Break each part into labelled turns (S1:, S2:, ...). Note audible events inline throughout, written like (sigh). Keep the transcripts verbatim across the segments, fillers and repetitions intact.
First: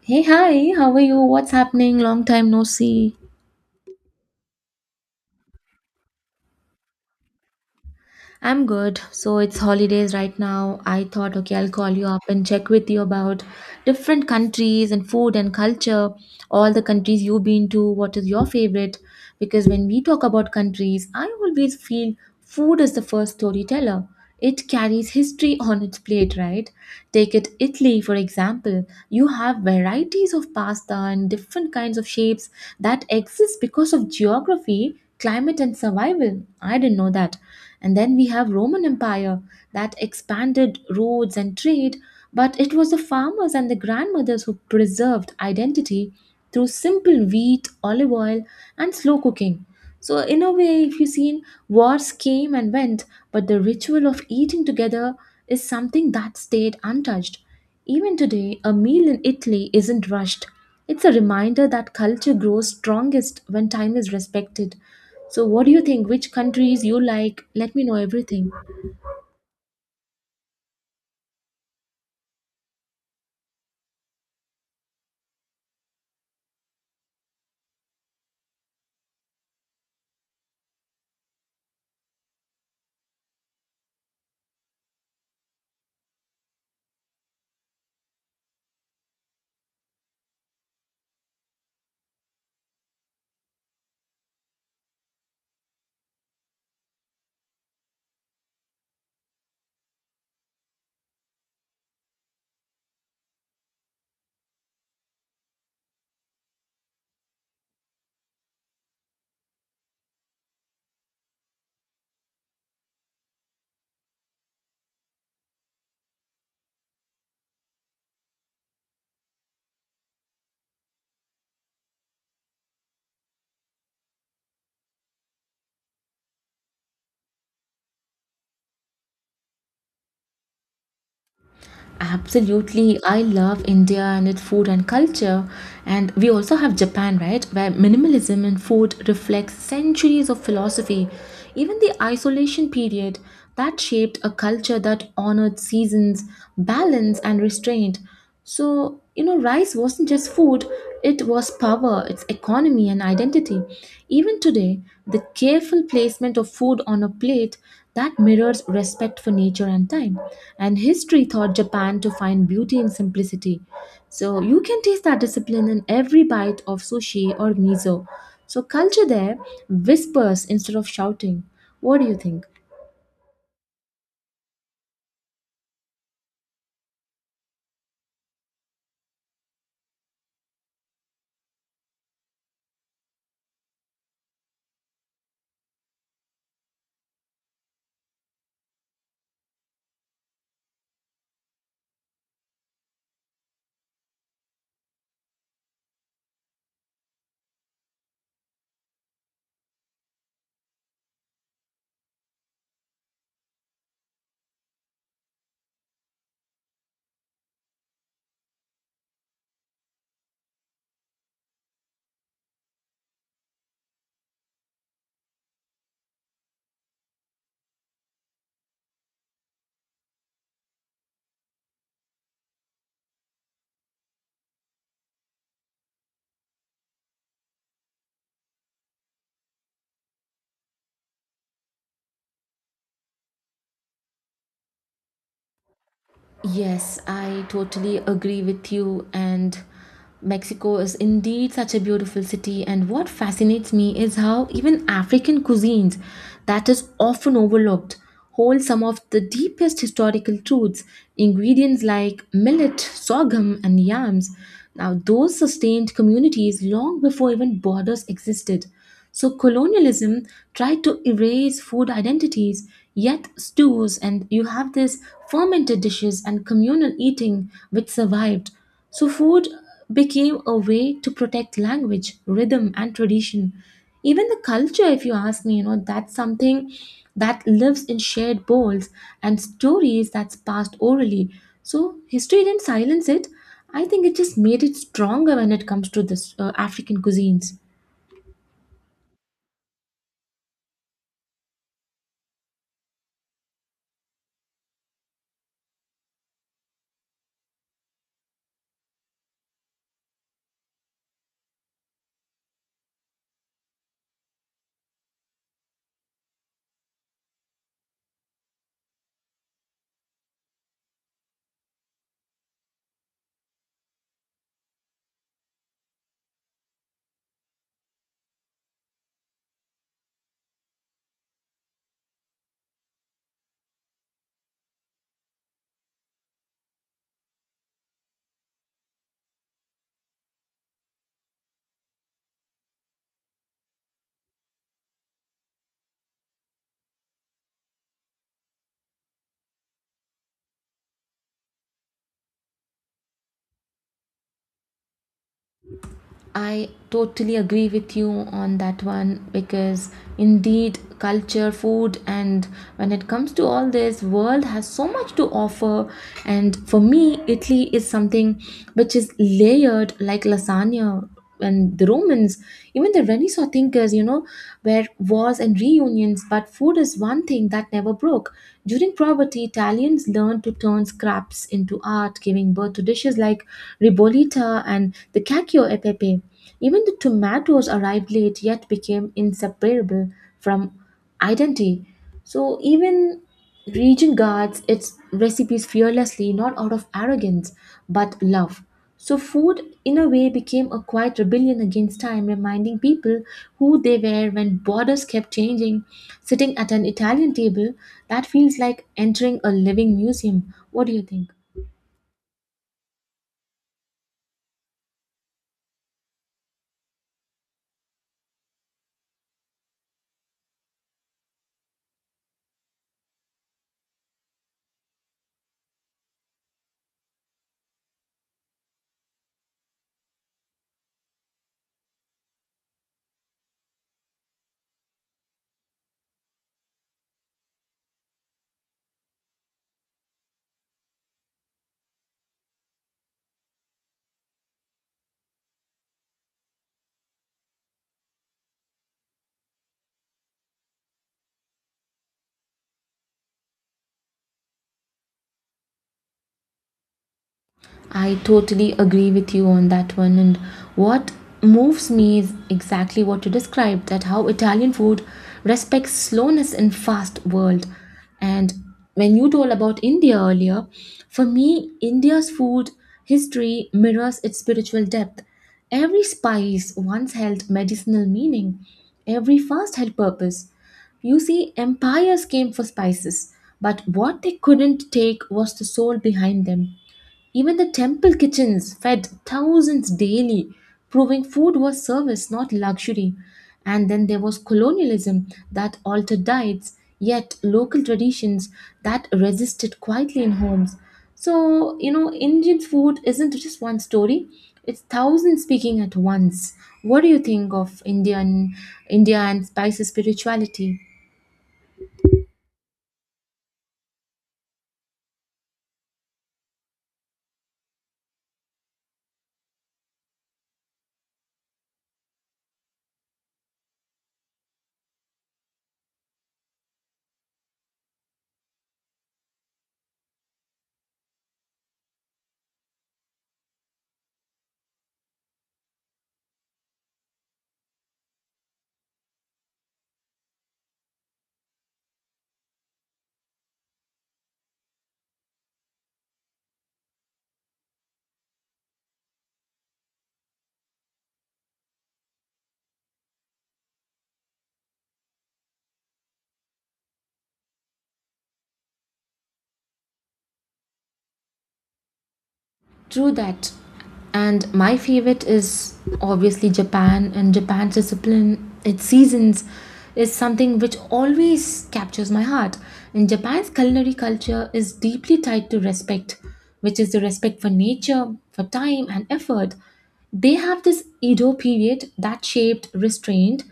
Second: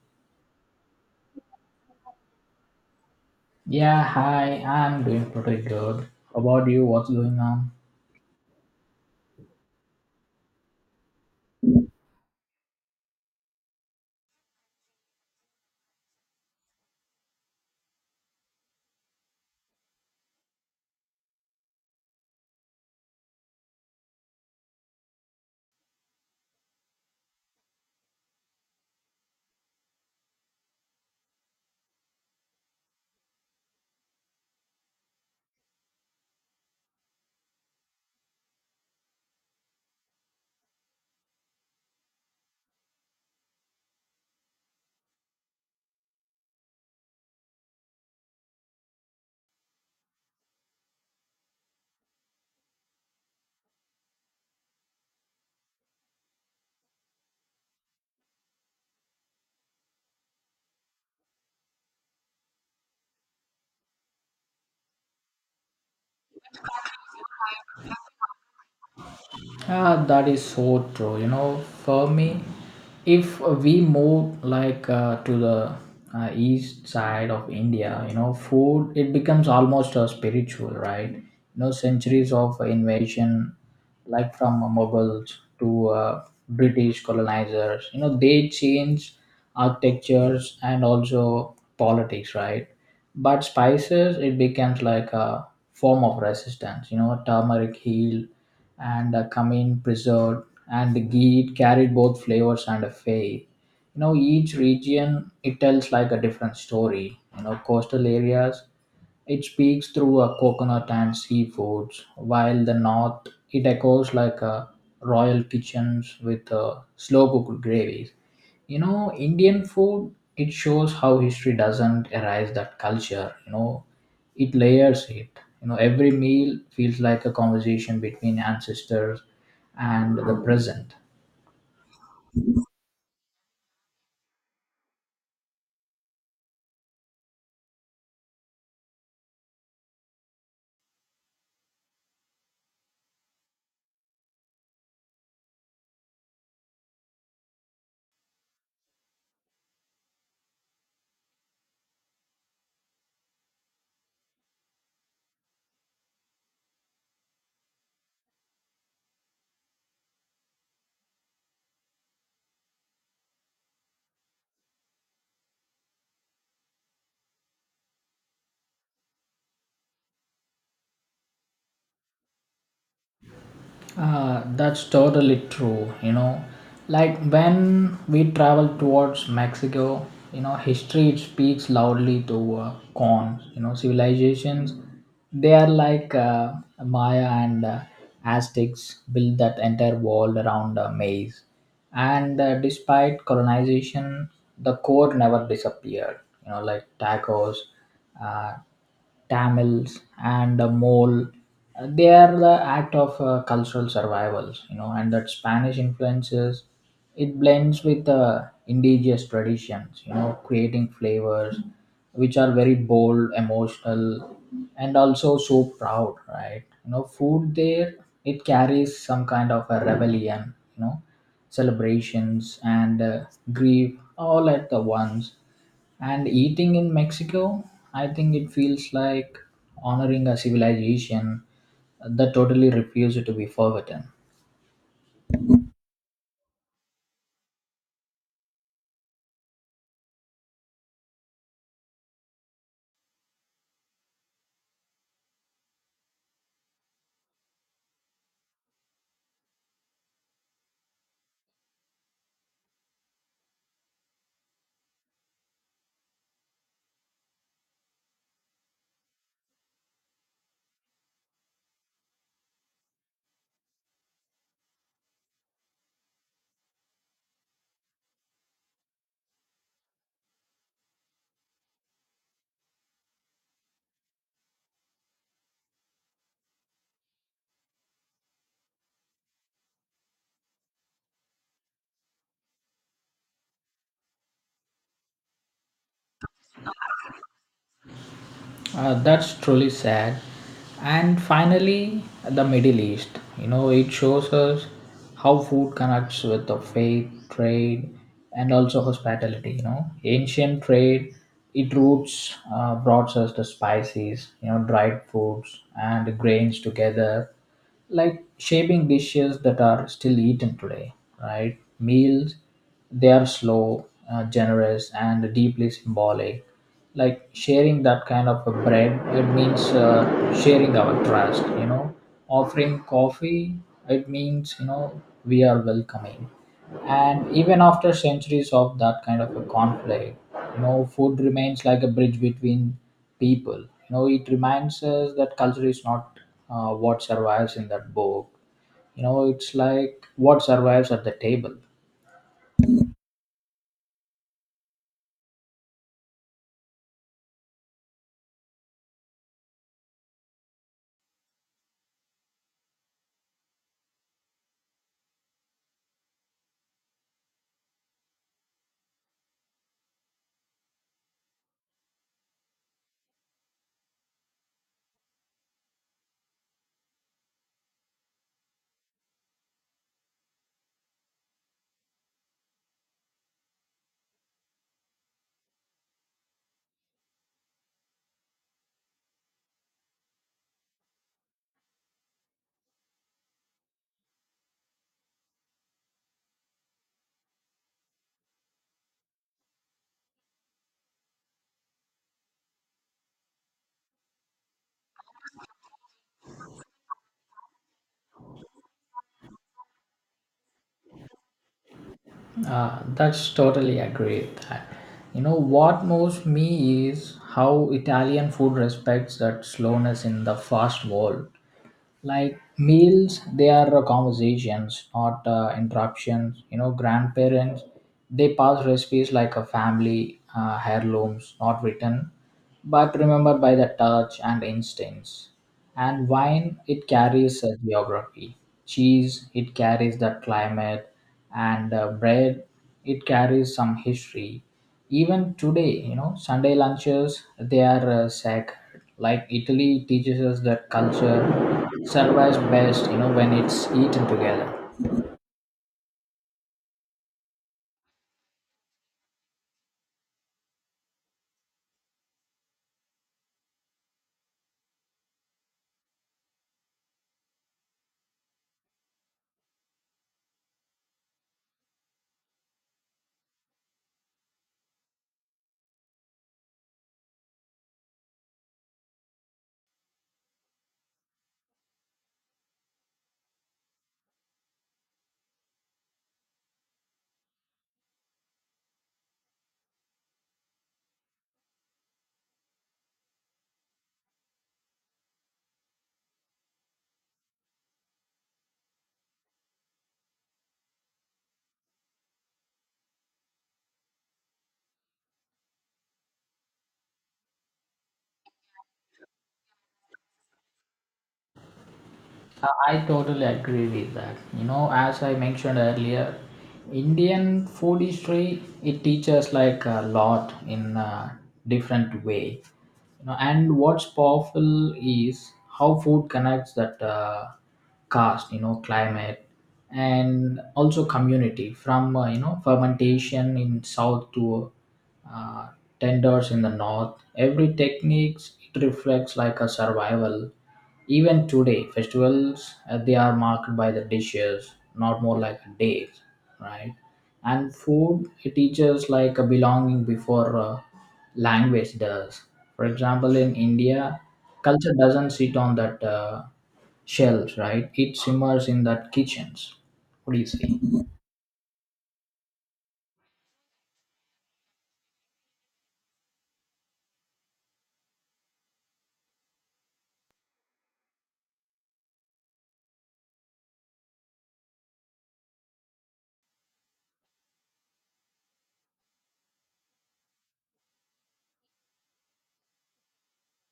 S1: Hey, hi, how are you? What's happening? Long time no see.
S2: Yeah, hi, I'm doing pretty good. How about you? What's going on?
S1: I'm good. So it's holidays right now. I thought, okay, I'll call you up and check with you about different countries and food and culture, all the countries you've been to. What is your favorite? Because when we talk about countries, I always feel food is the first storyteller. It carries history (laughs) on its plate, right? Take it Italy, for example. You have varieties of pasta and different kinds of shapes that exist because of geography, climate, and survival. I didn't know that. And then we have Roman Empire that expanded roads and trade, but it was the farmers and the grandmothers who preserved identity through simple wheat, olive oil, and slow cooking. So in a way, if you seen wars came and went, but the ritual of eating together is something that stayed untouched. Even today, a meal in Italy isn't rushed. It's a reminder that culture grows strongest when time is respected. So, what do you think? Which countries you like? Let me know everything.
S2: Ah, that is so true. You know, for me, if we move like uh, to the uh, east side of India, you know, food it becomes almost uh, spiritual, right? You know, centuries of invasion, like from Mughals to uh, British colonizers, you know, they change architectures and also politics, right? But spices it becomes like a form of resistance. You know turmeric heal and uh, cumin preserved, and the ghee carried both flavors and a faith. You know each region it tells like a different story. You know coastal areas it speaks through a coconut and seafoods, while the north it echoes like a royal kitchens with uh, slow cooked gravies. You know indian food it shows how history doesn't erase that culture. You know it layers it. You know every meal feels like a conversation between ancestors and the present.
S1: Absolutely. I love India and its food and culture. And we also have Japan, right? Where minimalism in food reflects centuries of philosophy. Even the isolation period that shaped a culture that honored seasons, balance, and restraint. So, you know, rice wasn't just food, it was power, its economy, and identity. Even today, the careful placement of food on a plate that mirrors respect for nature and time. And history taught Japan to find beauty in simplicity. So, you can taste that discipline in every bite of sushi or miso. So, culture there whispers instead of shouting. What do you think?
S2: Uh, that's totally true. You know, like when we travel towards Mexico, you know, history it speaks loudly to uh, cons. You know, civilizations they are like uh, Maya and uh, Aztecs, built that entire world around a maze, and uh, despite colonization, the core never disappeared. You know, like tacos, uh, Tamils and the Mole. Uh, They are the act of uh, cultural survivals, you know, and that Spanish influences it blends with the indigenous traditions, you know, creating flavors which are very bold, emotional, and also so proud, right? You know, food there it carries some kind of a rebellion, you know, celebrations and uh, grief all at the once, and eating in Mexico, I think it feels like honoring a civilization that totally refused to be forgotten.
S1: Yes, I totally agree with you. And Mexico is indeed such a beautiful city. And what fascinates me is how even African cuisines, that is often overlooked, hold some of the deepest historical truths. Ingredients like millet, sorghum, and yams. Now, those sustained communities long before even borders existed. So colonialism tried to erase food identities, yet stews and you have this fermented dishes and communal eating which survived. So food became a way to protect language, rhythm and tradition. Even the culture, if you ask me, you know, that's something that lives in shared bowls and stories that's passed orally. So history didn't silence it. I think it just made it stronger when it comes to this uh, African cuisines.
S2: Uh, that's truly sad. And finally, the Middle East. You know, it shows us how food connects with the faith, trade, and also hospitality. You know, ancient trade, it roots uh, brought us the spices, you know, dried foods and grains together, like shaping dishes that are still eaten today, right? Meals, they are slow, uh, generous, and deeply symbolic, like sharing that kind of a bread it means uh, sharing our trust. You know offering coffee, it means you know we are welcoming. And even after centuries of that kind of a conflict, you know food remains like a bridge between people. You know it reminds us that culture is not uh, what survives in that book. You know it's like what survives at the table.
S1: I totally agree with you on that one because indeed culture, food and when it comes to all this world has so much to offer, and for me Italy is something which is layered like lasagna and the Romans, even the Renaissance thinkers, you know, were wars and reunions, but food is one thing that never broke. During poverty Italians learned to turn scraps into art, giving birth to dishes like ribollita and the cacio e pepe. Even the tomatoes arrived late yet became inseparable from identity. So even region guards its recipes fearlessly, not out of arrogance, but love. So food, in a way, became a quiet rebellion against time, reminding people who they were when borders kept changing. Sitting at an Italian table, that feels like entering a living museum. What do you think?
S2: Uh, that's totally agree with that. You know what moves me is how Italian food respects that slowness in the fast world. Like meals they are uh, conversations, not uh, interruptions. You know grandparents they pass recipes like a family uh, heirlooms, not written, but remembered by the touch and instincts. And wine it carries a geography, cheese it carries the climate, and uh, bread it carries some history. Even today, you know Sunday lunches they are uh, sacred. Like Italy teaches us that culture survives best you know when it's eaten together.
S1: I totally agree with you on that one. And what moves me is exactly what you described, that how Italian food respects slowness in fast world. And when you told about India earlier, for me, India's food history mirrors its spiritual depth. Every spice once held medicinal meaning, every fast held purpose. You see, empires came for spices, but what they couldn't take was the soul behind them. Even the temple kitchens fed thousands daily, proving food was service, not luxury. And then there was colonialism that altered diets, yet local traditions that resisted quietly in homes. So, you know, Indian food isn't just one story, it's thousands speaking at once. What do you think of Indian India and spices spirituality?
S2: Uh, I totally agree with that. You know, as I mentioned earlier, Indian food history it teaches like a lot in a different way. You know, and what's powerful is how food connects that uh, caste, you know, climate, and also community. From uh, you know fermentation in south to uh, tenders in the north, every techniques it reflects like a survival. Even today, festivals uh, they are marked by the dishes, not more like days, right? And food it teaches like a belonging before uh, language does. For example, in India, culture doesn't sit on that uh, shelves, right? It simmers in that kitchens. What do you say?
S1: True that. And my favorite is obviously Japan and Japan's discipline, its seasons is something which always captures my heart. And Japan's culinary culture is deeply tied to respect, which is the respect for nature, for time and effort. They have this Edo period that shaped restraint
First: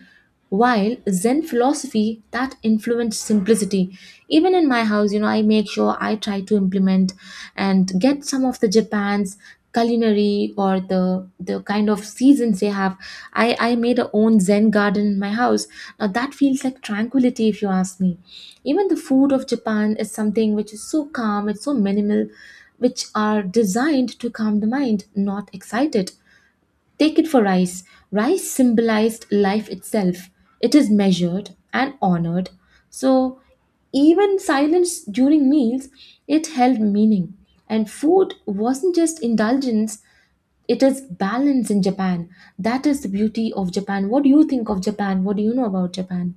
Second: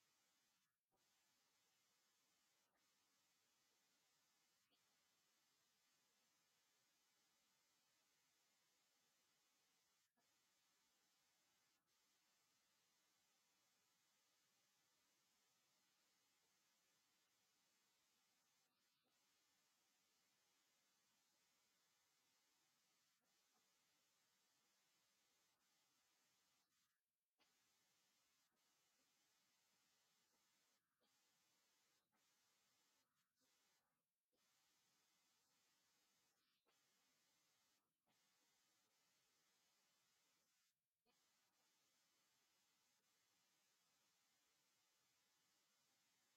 S1: while Zen philosophy that influenced simplicity, even in my house, you know, I make sure I try to implement and get some of the Japan's culinary or the the kind of seasons they have. I I made a own Zen garden in my house. Now that feels like tranquility, if you ask me. Even the food of Japan is something which is so calm, it's so minimal, which are designed to calm the mind, not excite it. Take it for rice. Rice symbolized life itself. It is measured and honored. So, even silence during meals, it held meaning. And food wasn't just indulgence, it is balance in Japan. That is the beauty of Japan. What do you think of Japan? What do you know about Japan?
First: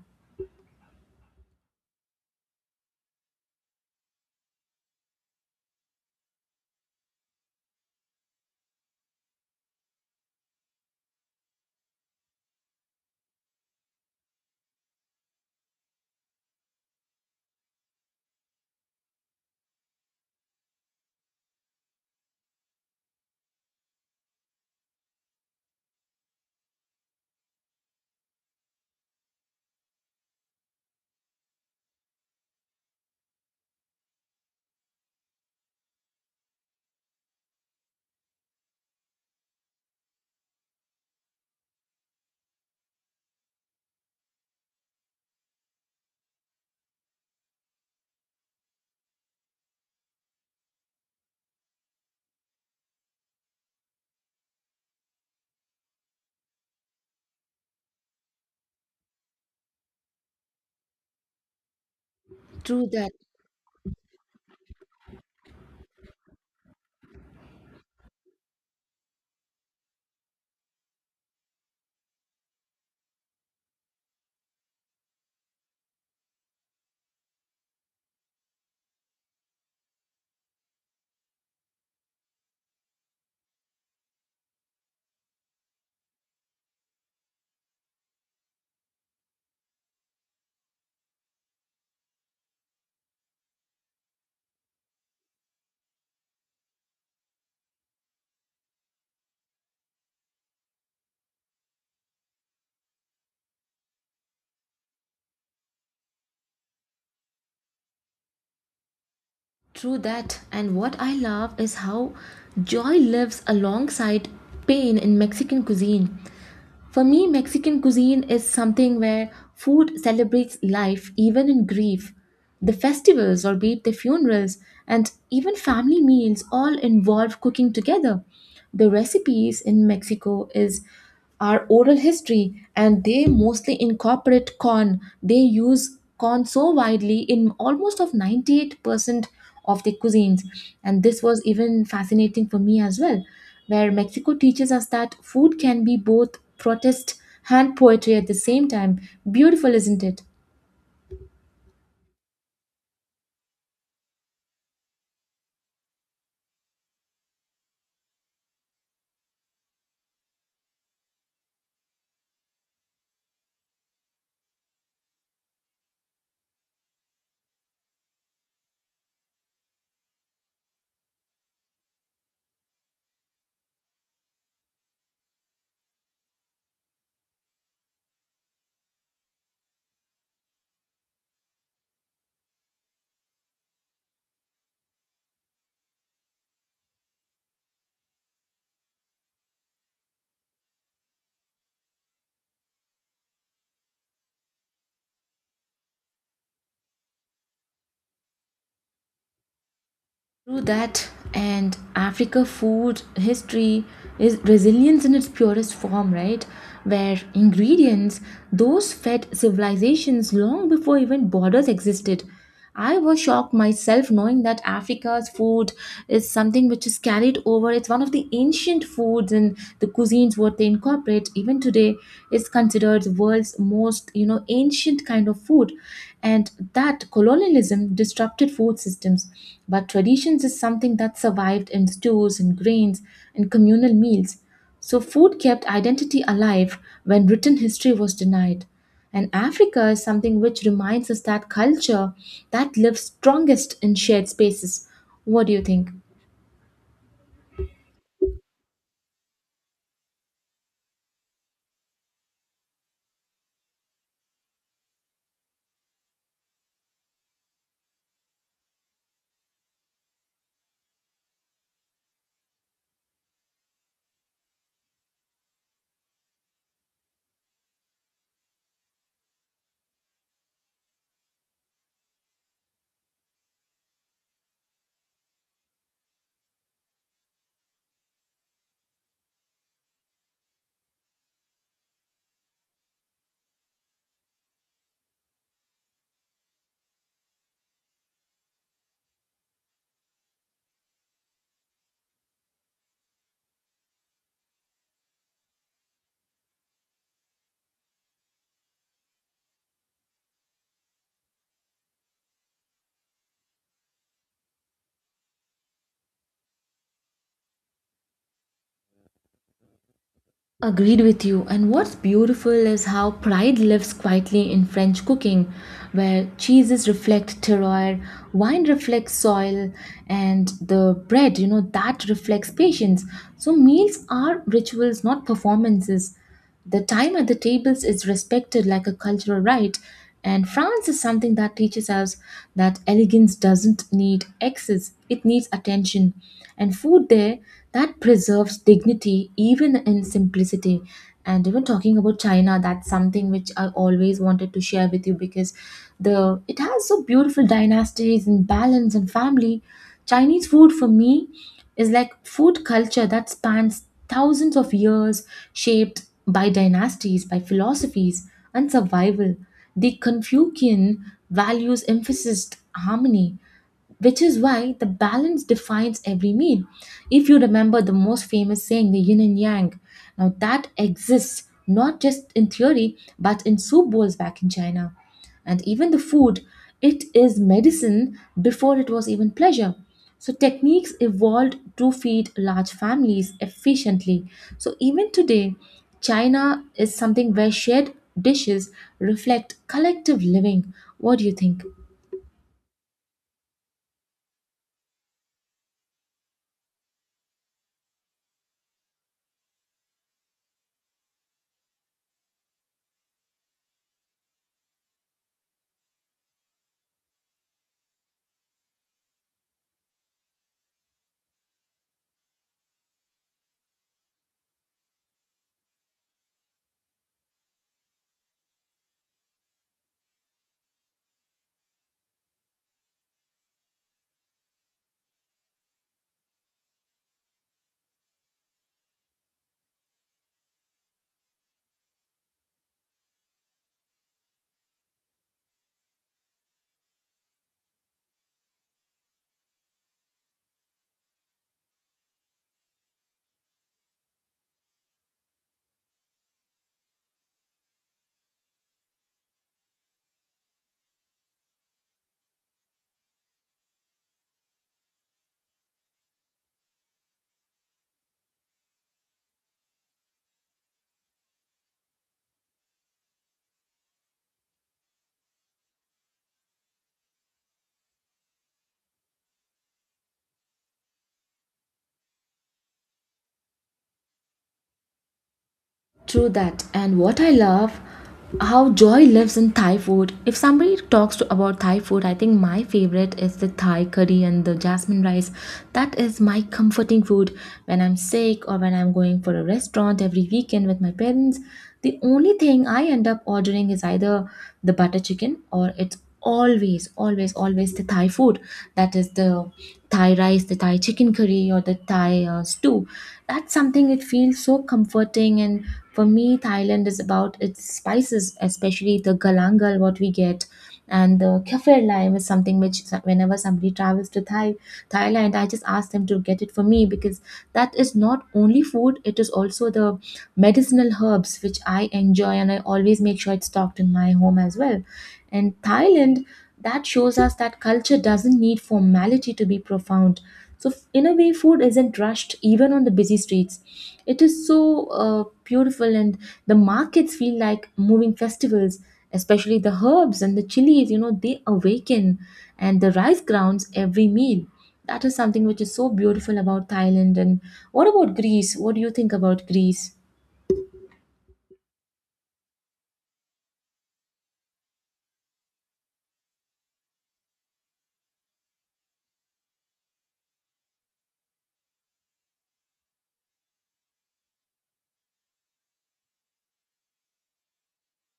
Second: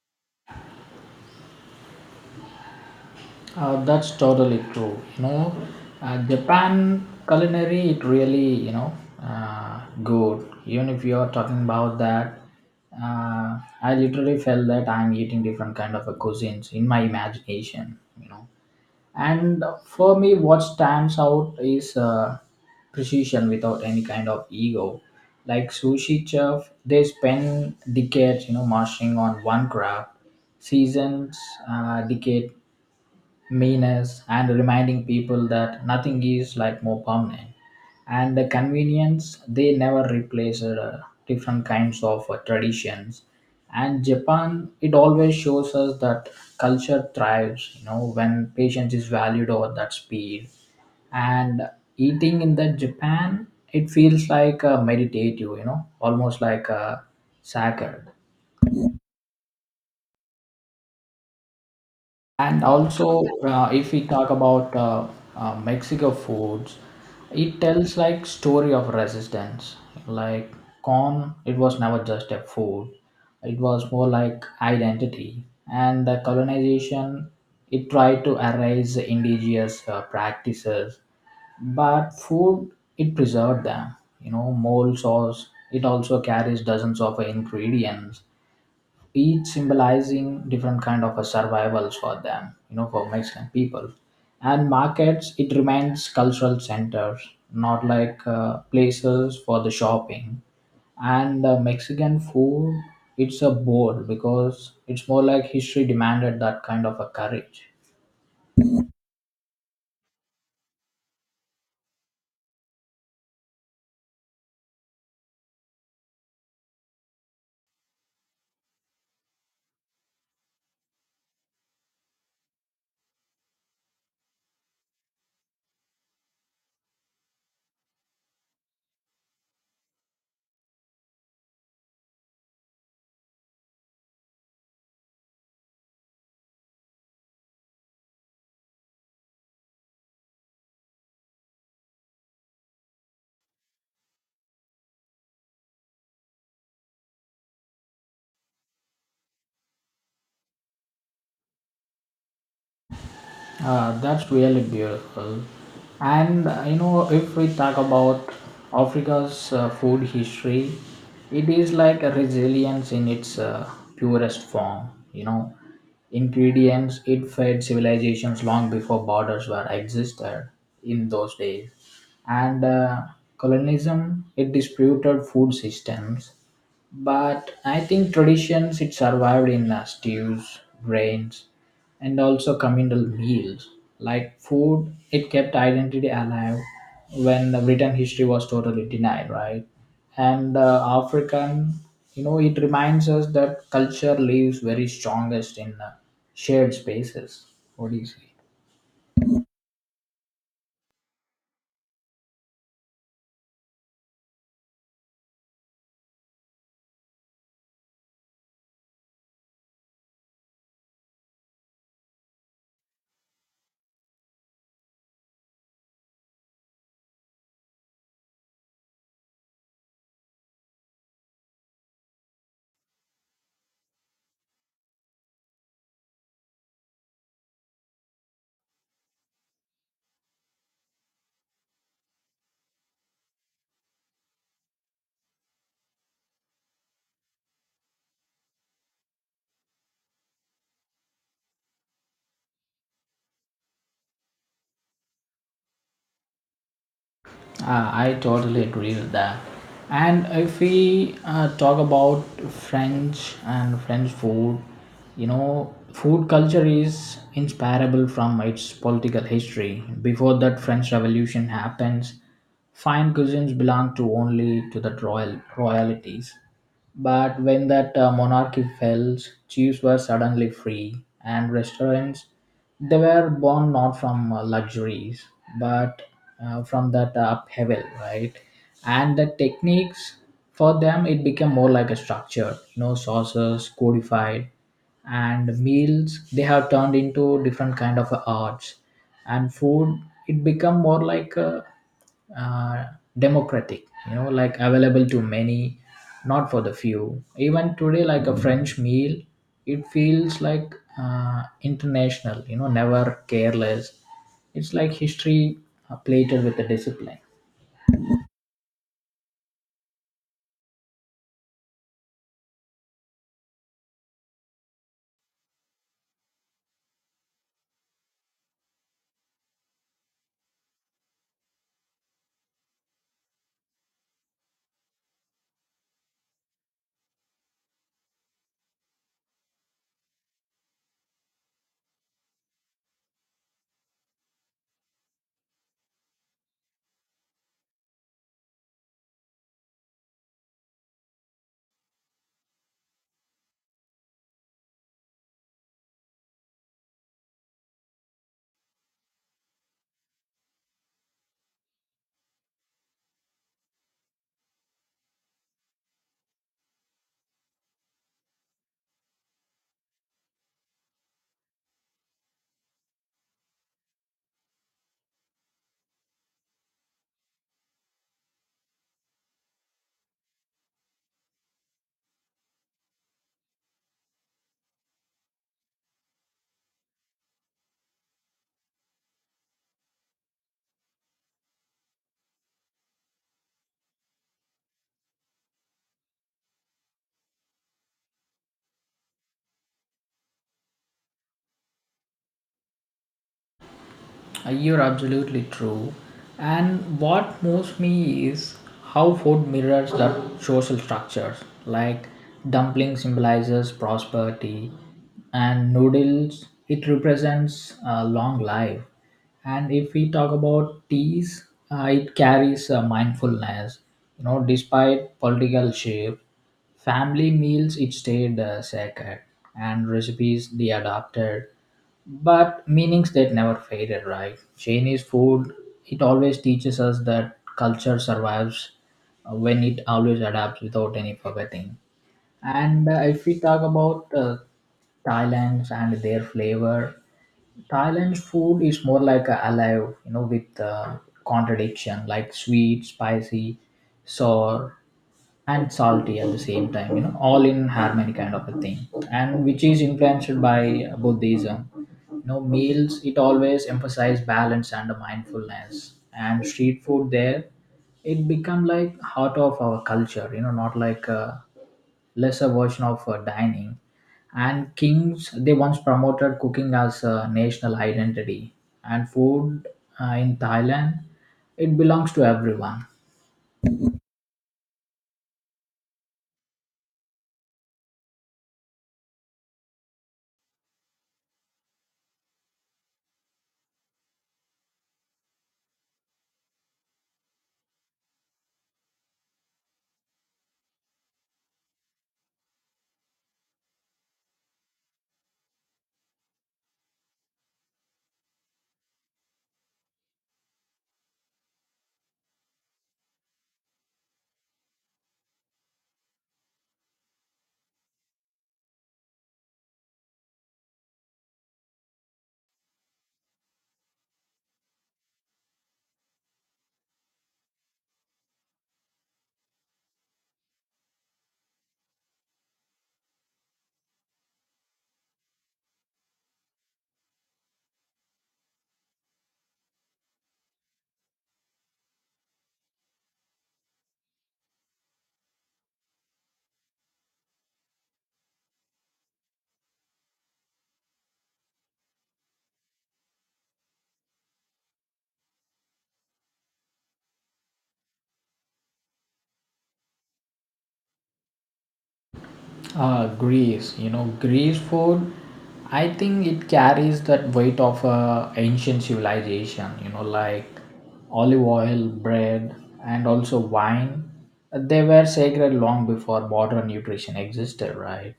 S2: Uh, that's totally true. You know, uh, Japan culinary it really, you know uh, good. Even if you are talking about that, uh, I literally felt that I'm eating different kind of a cuisines in my imagination. You know, and for me, what stands out is uh, precision without any kind of ego. Like sushi chef, they spend decades you know mastering on one craft. Seasons, uh, decade, meanness, and reminding people that nothing is like more permanent. And the convenience they never replace uh, different kinds of uh, traditions. And Japan it always shows us that culture thrives you know when patience is valued over that speed. And eating in the Japan, it feels like a meditative, you know almost like a sacred. And
S1: True that,
S2: also, uh, if we talk about uh, uh, Mexico foods, it tells like story of resistance. Like corn, it was never just a food; it was more like identity. And the colonization, it tried to erase indigenous uh, practices, but food it preserved them. You know, mole sauce. It also carries dozens of ingredients, each symbolizing different kind of a survivals for them, you know for Mexican people. And markets it remains cultural centers, not like uh, places for the shopping. And uh, Mexican food it's a bold because it's more like history demanded that kind of a courage.
S1: true that. And what I love is how joy lives alongside pain in Mexican cuisine. For me, Mexican cuisine is something where food celebrates life even in grief. The festivals, or be it the funerals, and even family meals all involve cooking together. The recipes in Mexico is our oral history and they mostly incorporate corn. They use corn so widely in almost of ninety-eight percent of the cuisines, and this was even fascinating for me as well, where Mexico teaches us that food can be both protest and poetry at the same time. Beautiful, isn't it?
S2: Uh, that's really beautiful. And uh, you know, if we talk about Africa's uh, food history, it is like a resilience in its uh, purest form. You know, ingredients it fed civilizations long before borders were existed in those days, and uh, colonialism it disputed food systems. But I think traditions it survived in uh, stews, grains, and also communal meals. Like food, it kept identity alive when the Britain history was totally denied, right? And uh, African, you know, it reminds us that culture lives very strongest in uh, shared spaces. What do you say?
S1: Through that, and Africa food history is resilience in its purest form, right? Where ingredients, those fed civilizations long before even borders existed. I was shocked myself knowing that Africa's food is something which is carried over. It's one of the ancient foods, and the cuisines what they incorporate even today is considered world's most, you know, ancient kind of food. And that colonialism disrupted food systems, but traditions is something that survived in stews and grains and communal meals. So food kept identity alive when written history was denied, and Africa is something which reminds us that culture that lives strongest in shared spaces. What do you think?
S2: Uh, I totally agree with that. And if we uh, talk about French and French food, you know, food culture is inseparable from its political history. Before that French Revolution happens, fine cuisines belonged to only to the royal royalties. But when that uh, monarchy fell, chiefs were suddenly free, and restaurants they were born not from uh, luxuries, but uh, from that uh, upheaval, right? And the techniques for them it became more like a structure, you know, sources codified, and meals they have turned into different kind of arts. And food it become more like a, uh, democratic, you know like available to many, not for the few. Even today, like a French meal, it feels like uh, international, you know never careless. It's like history uh, plated with the discipline.
S1: Agreed with you. And what's beautiful is how pride lives quietly in French cooking, where cheeses reflect terroir, wine reflects soil, and the bread, you know, that reflects patience. So meals are rituals, not performances. The time at the tables is respected like a cultural right, and France is something that teaches us that elegance doesn't need excess, it needs attention. And food there that preserves dignity even in simplicity. And even talking about China, that's something which I always wanted to share with you because the it has so beautiful dynasties and balance and family. Chinese food for me is like food culture that spans thousands of years, shaped by dynasties, by philosophies, and survival. The Confucian values emphasized harmony, which is why the balance defines every meal. If you remember the most famous saying, the yin and yang, now that exists not just in theory but in soup bowls back in China. And even the food, it is medicine before it was even pleasure. So, techniques evolved to feed large families efficiently. So, even today, China is something where shared dishes reflect collective living. What do you think?
S2: Uh, You're absolutely true. And what moves me is how food mirrors the social structures. Like dumpling symbolizes prosperity, and noodles it represents uh, long life. And if we talk about teas, uh, it carries uh, mindfulness. You know, despite political shift, family meals it stayed uh, sacred, and recipes they adapted, but meanings that never faded, right? Chinese food, it always teaches us that culture survives uh, when it always adapts without any forgetting. And uh, if we talk about uh, Thailand's and their flavor, Thailand's food is more like a alive, you know, with uh, contradiction, like sweet, spicy, sour, and salty at the same time, you know all in harmony kind of a thing. And which is influenced by Buddhism. You know meals it always emphasize balance and mindfulness. And street food there it become like heart of our culture, you know not like a lesser version of uh, dining. And kings they once promoted cooking as a national identity, and food uh, in Thailand it belongs to everyone.
S1: True that. And what I love, how joy lives in Thai food. If somebody talks to about Thai food, I think my favorite is the Thai curry and the jasmine rice. That is my comforting food when I'm sick or when I'm going for a restaurant every weekend with my parents. The only thing I end up ordering is either the butter chicken or it's always, always, always the Thai food. That is the Thai rice, the Thai chicken curry, or the Thai uh, stew. That's something it feels so comforting, and for me, Thailand is about its spices, especially the galangal, what we get, and the kaffir lime is something which so- whenever somebody travels to Thai, Thailand, I just ask them to get it for me because that is not only food; it is also the medicinal herbs which I enjoy, and I always make sure it's stocked in my home as well. And Thailand, that shows us that culture doesn't need formality to be profound. So, f- in a way, food isn't rushed even on the busy streets. It is so uh, beautiful, and the markets feel like moving festivals, especially the herbs and the chilies, you know, they awaken, and the rice grounds every meal. That is something which is so beautiful about Thailand. And what about Greece? What do you think about Greece?
S2: Uh, Greece, you know, Greece food, I think it carries that weight of uh, ancient civilization, you know, like olive oil, bread, and also wine. They were sacred long before modern nutrition existed, right?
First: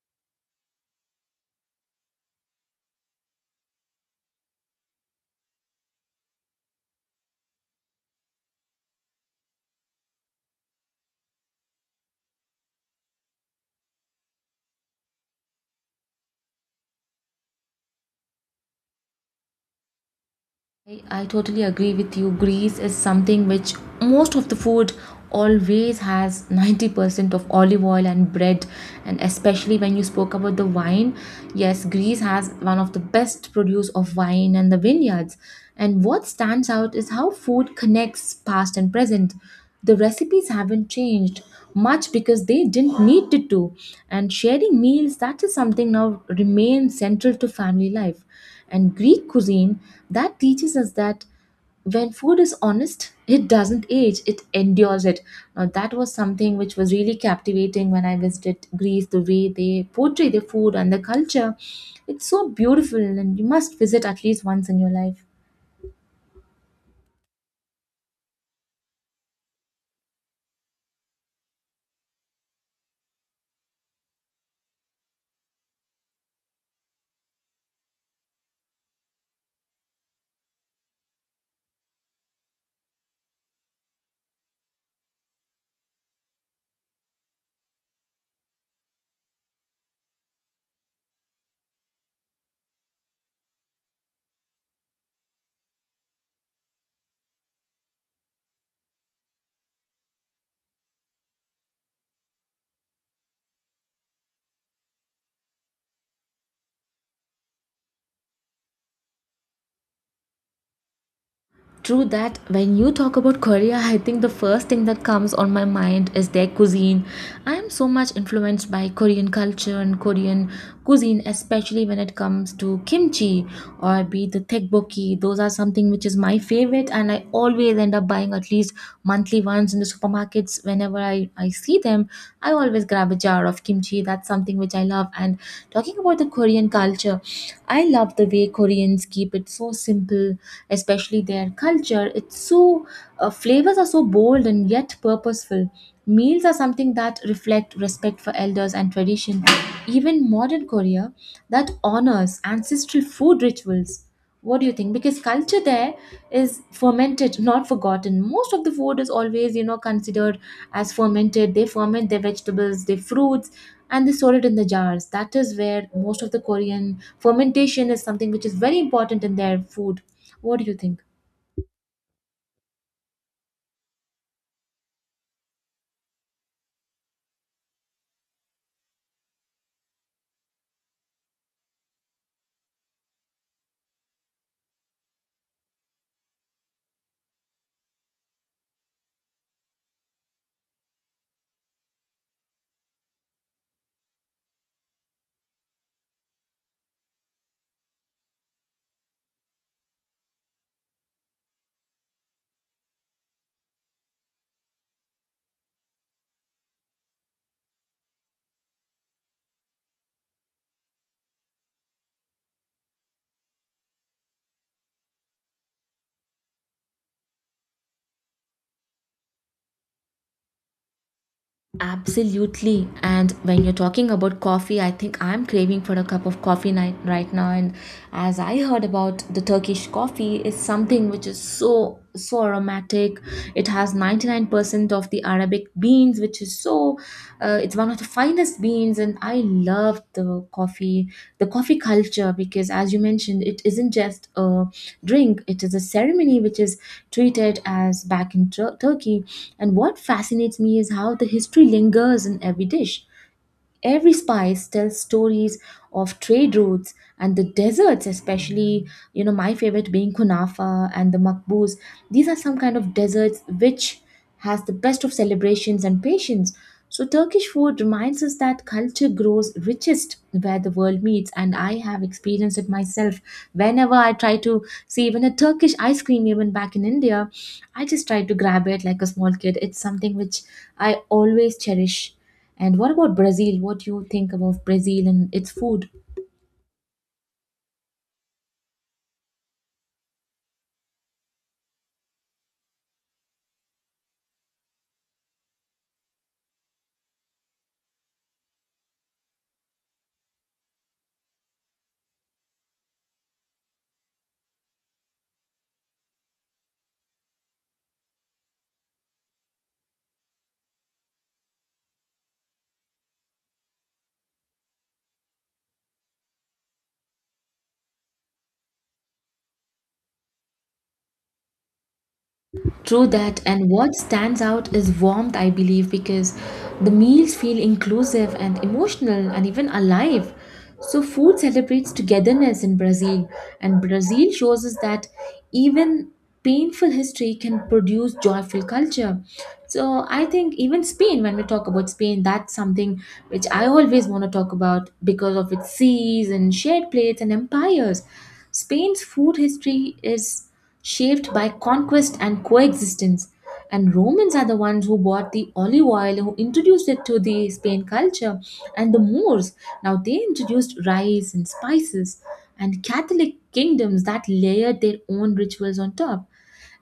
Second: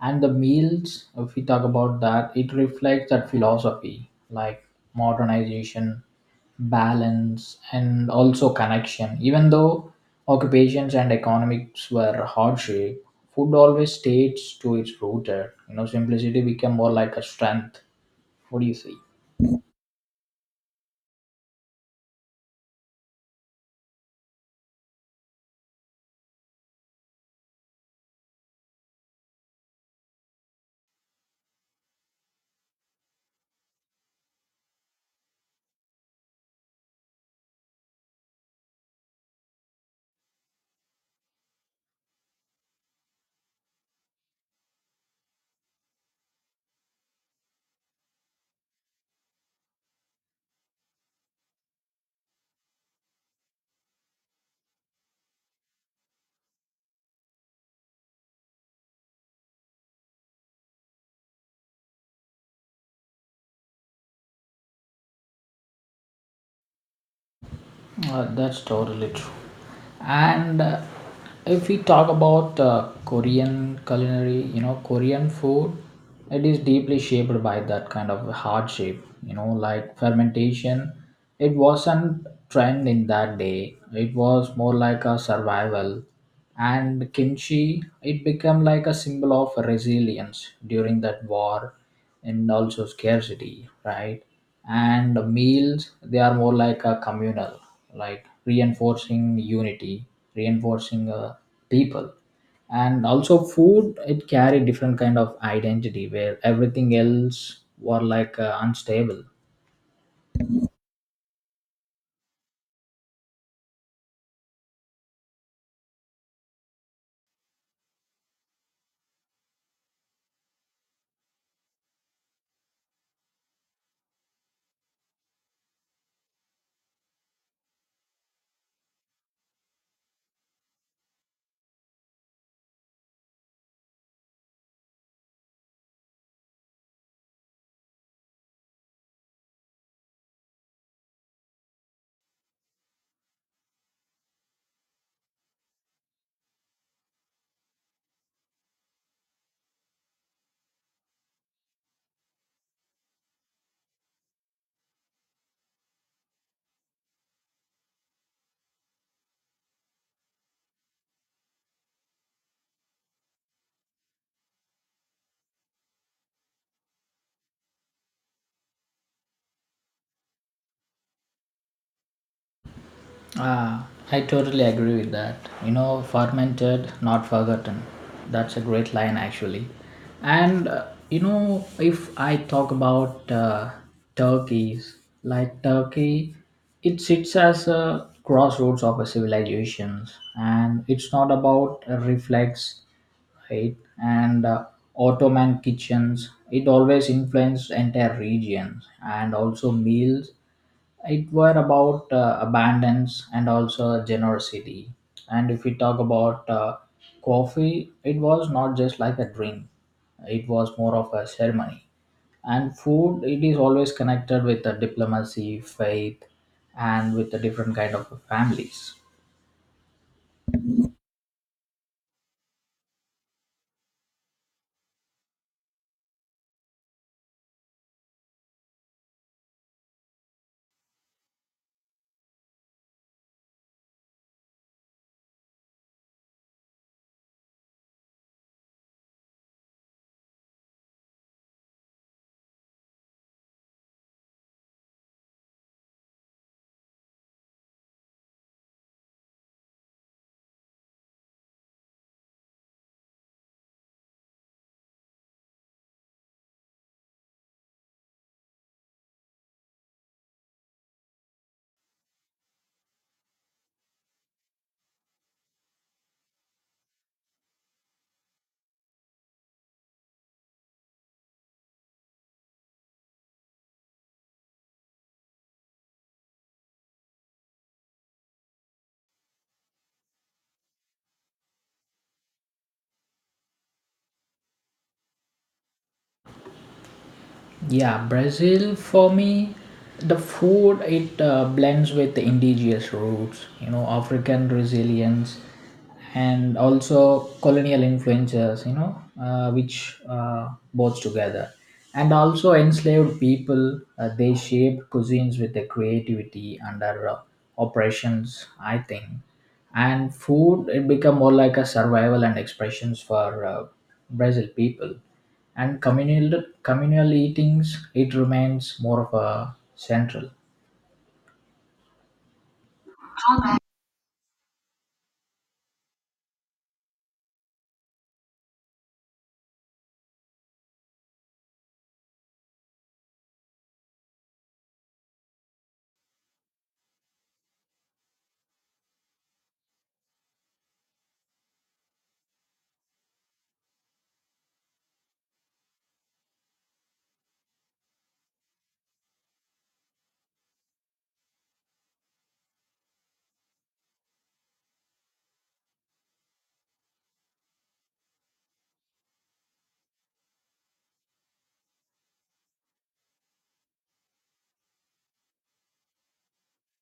S2: And the meals, if we talk about that, it reflects that philosophy, like modernization, balance, and also connection. Even though occupations and economics were hardship, food always stayed to its rooted. You know, simplicity became more like a strength. What do you say?
S1: I, I totally agree with you. Greece is something which most of the food always has ninety percent of olive oil and bread. And especially when you spoke about the wine, yes, Greece has one of the best produce of wine and the vineyards. And what stands out is how food connects past and present. The recipes haven't changed much because they didn't need it to. And sharing meals, that is something now remains central to family life and Greek cuisine that teaches us that when food is honest, it doesn't age, it endures it. Now, that was something which was really captivating when I visited Greece, the way they portray their food and their culture. It's so beautiful, and you must visit at least once in your life.
S2: Uh, that's totally true. And uh, if we talk about uh, Korean culinary, you know, Korean food, it is deeply shaped by that kind of hardship, you know, like fermentation. It wasn't trend in that day. It was more like a survival, and kimchi it became like a symbol of resilience during that war and also scarcity, right? And meals they are more like a communal, like reinforcing unity, reinforcing uh, people, and also food it carried different kind of identity where everything else were like uh, unstable.
S1: True that when you talk about Korea, I think the first thing that comes on my mind is their cuisine. I am so much influenced by Korean culture and Korean cuisine, especially when it comes to kimchi or be the tteokbokki. Those are something which is my favorite, and I always end up buying at least monthly ones in the supermarkets. Whenever I, I see them, I always grab a jar of kimchi. That's something which I love. And talking about the Korean culture, I love the way Koreans keep it so simple especially their culture. It's so, uh, flavors are so bold and yet purposeful. Meals are something that reflect respect for elders and tradition. Even modern Korea that honors ancestral food rituals. What do you think? Because culture there is fermented, not forgotten. Most of the food is always, you know, considered as fermented. They ferment their vegetables, their fruits, and they store it in the jars. That is where most of the Korean fermentation is something which is very important in their food. What do you think?
S2: Ah, I totally agree with that. You know, fermented, not forgotten. That's a great line, actually. And uh, you know, if I talk about uh, turkeys, like Turkey, it sits as a crossroads of a civilizations, and it's not about a reflex, right? And uh, Ottoman kitchens, it always influenced entire regions, and also meals it were about uh, abundance and also generosity. And if we talk about uh, coffee, it was not just like a drink, it was more of a ceremony. And food it is always connected with the diplomacy, faith, and with the different kind of families.
S1: Absolutely. And when you're talking about coffee, I think I'm craving for a cup of coffee night right now. And as I heard about the Turkish coffee is something which is so so aromatic. It has ninety-nine percent of the Arabic beans, which is so uh, it's one of the finest beans. And I love the coffee, the coffee culture, because as you mentioned, it isn't just a drink. It is a ceremony which is treated as back in Tur- Turkey. And what fascinates me is how the history lingers in every dish. Every spice tells stories of trade routes and the deserts, especially, you know, my favorite being Kunafa and the Makbuz. These are some kind of deserts which has the best of celebrations and patience. So Turkish food reminds us that culture grows richest where the world meets, and I have experienced it myself. Whenever I try to see even a Turkish ice cream, even back in India, I just tried to grab it like a small kid. It's something which I always cherish. And what about Brazil? What do you think about Brazil and its food?
S2: Yeah, Brazil for me, the food it uh, blends with the indigenous roots, you know, African resilience, and also colonial influences, you know, uh, which uh, both together, and also enslaved people. Uh, they shaped cuisines with their creativity under uh, oppressions, I think, and food it become more like a survival and expressions for uh, Brazil people. And communal communal eatings it remains more of a central.
S1: True that, and what stands out is warmth, I believe, because the meals feel inclusive and emotional and even alive. So, food celebrates togetherness in Brazil, and Brazil shows us that even painful history can produce joyful culture. So, I think even Spain, when we talk about Spain, that's something which I always want to talk about because of its seas and shared plates and empires. Spain's food history is shaped by conquest and coexistence. And Romans are the ones who bought the olive oil, who introduced it to the Spain culture, and the Moors. Now they introduced rice and spices, and Catholic kingdoms that layered their own rituals on top.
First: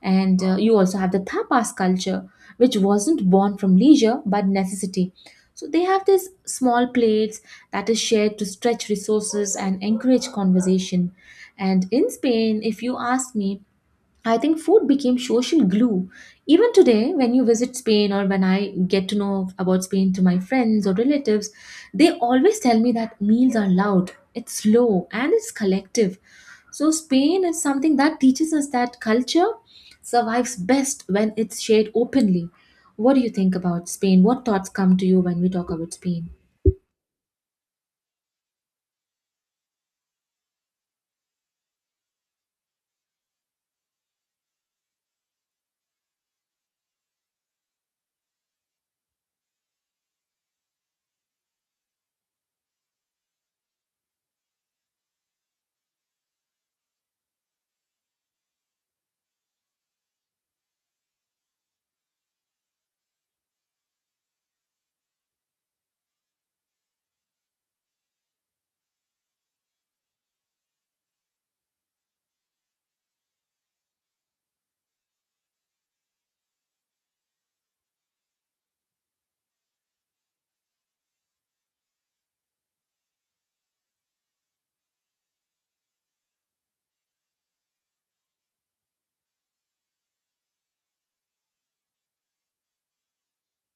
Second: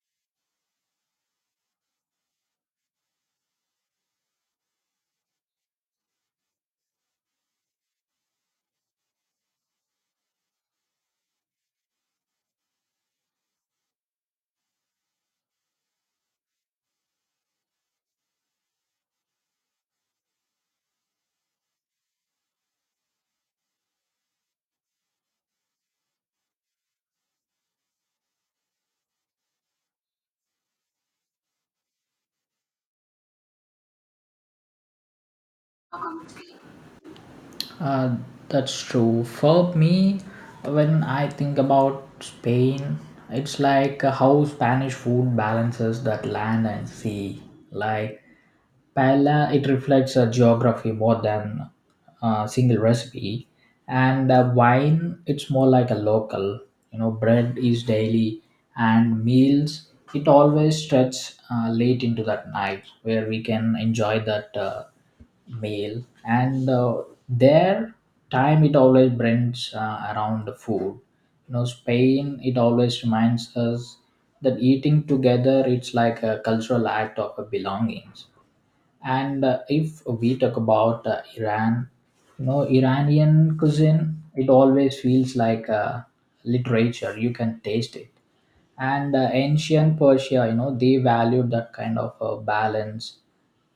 S1: And uh, you also have the tapas culture, which wasn't born from leisure but necessity. So they have this small plates that is shared to stretch resources and encourage conversation. And in Spain, if you ask me, I think food became social glue. Even today, when you visit Spain or when I get to know about Spain to my friends or relatives, they always tell me that meals are loud, it's slow, and it's collective. So, Spain is something that teaches us that culture survives best when it's shared openly. What do you think about Spain? What thoughts come to you when we talk about Spain?
S2: uh, that's true for me. When I think about Spain, it's like how Spanish food balances that land and sea. Like paella it reflects a geography more than a single recipe. And uh, wine it's more like a local. You know bread is daily, and meals it always stretch uh, late into that night, where we can enjoy that uh, meal. And uh, their time it always brings uh, around the food. You know spain it always reminds us that eating together it's like a cultural act of a belongings. And uh, if we talk about uh, Iran, you know, Iranian cuisine, it always feels like uh, literature. You can taste it. And uh, ancient Persia, you know, they valued that kind of uh, balance,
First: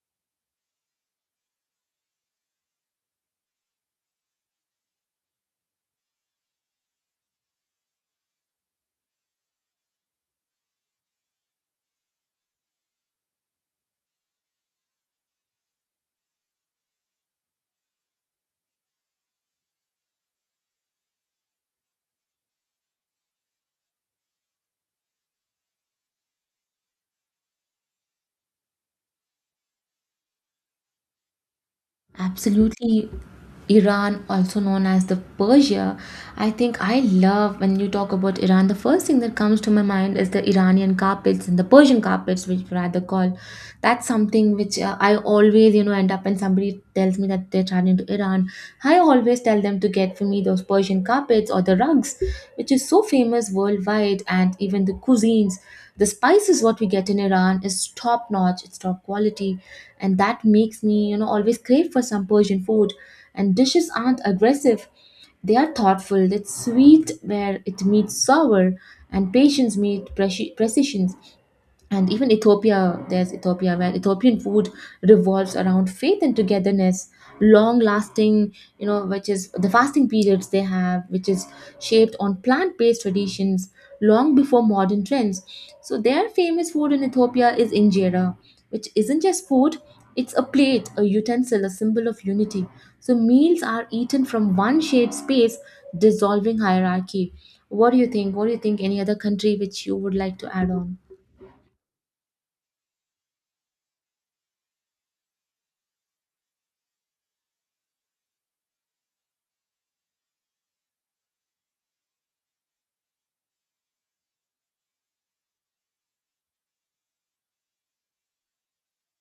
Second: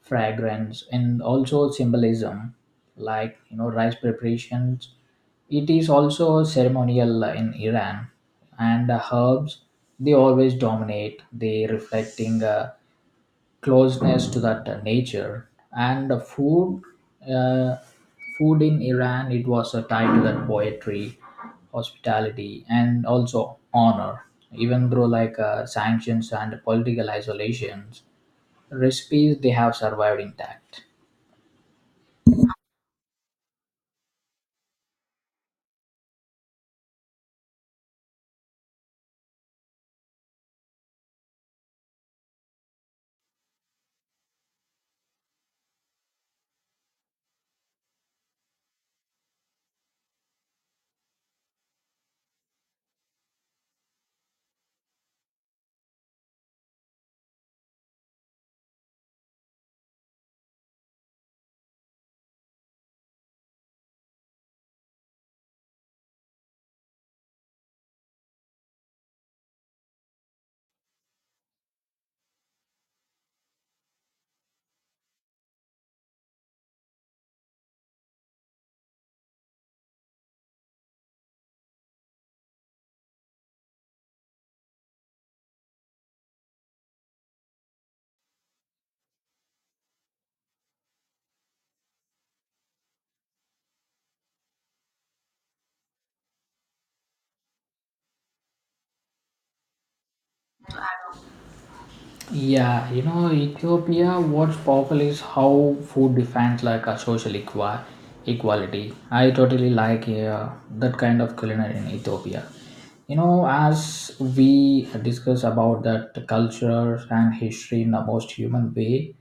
S2: fragrance, and also symbolism, like, you know, rice preparations. It is also ceremonial in Iran. And the herbs, they always dominate. They reflecting. Uh, closeness to that uh, nature, and the food uh, food in Iran it was uh, tied to that poetry, hospitality, and also honor. Even through like uh, sanctions and political isolations, recipes they have survived intact.
S1: Absolutely. Iran, also known as the Persia, I think I love when you talk about Iran. The first thing that comes to my mind is the Iranian carpets and the Persian carpets, which we rather call. That's something which uh, I always, you know, end up when somebody tells me that they're traveling to Iran. I always tell them to get for me those Persian carpets or the or the rugs, which is so famous worldwide, and even the cuisines. The spices what we get in Iran is top notch, it's top quality, and that makes me, you know, always crave for some Persian food. And dishes aren't aggressive, they are thoughtful. It's sweet where it meets sour, and patience meets precision and even Ethiopia, there's Ethiopia, where Ethiopian food revolves around faith and togetherness, long lasting, you know, which is the fasting periods they have, which is shaped on plant based traditions long before modern trends. So, their famous food in Ethiopia is injera, which isn't just food, it's a plate, a utensil, a symbol of unity. So, meals are eaten from one shared space, dissolving hierarchy. What do you think? What do you think? Any other country which you would like to add on?
S2: Yeah, you know, Ethiopia, what's powerful is how food defines like a social equa- equality. I totally like uh, that kind of culinary in Ethiopia. You know, as we discuss about that culture and history in the most human way,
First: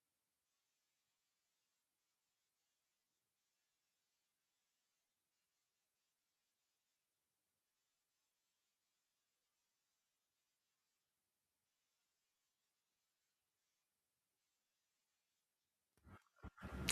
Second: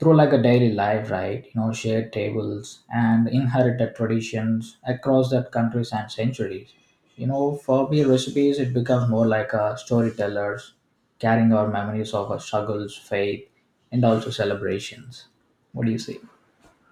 S2: through like a daily life, right? You know shared tables and inherited traditions across that countries and centuries. You know for me, recipes it becomes more like a storytellers, carrying our memories of our struggles, faith, and also celebrations. What do you say?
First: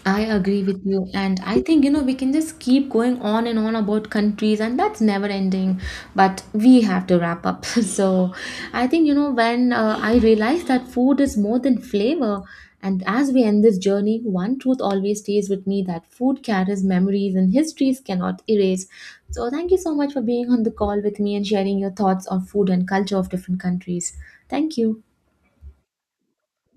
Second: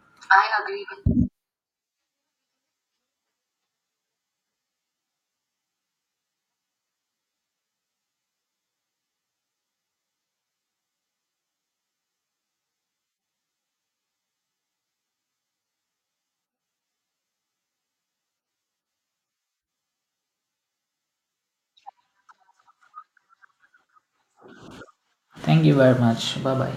S1: I agree
S2: I
S1: with you,
S2: agree.
S1: and I think you know we can just keep going on and on about countries, and that's never ending. But we have to wrap up. (laughs) So, I think you know when uh, I realized that food is more than flavor, and as we end this journey, one truth always stays with me that food carries memories and histories cannot erase. So, thank you so much for being on the call with me and sharing your thoughts on food and culture of different countries. Thank you.
S2: Thank you very much. Bye bye.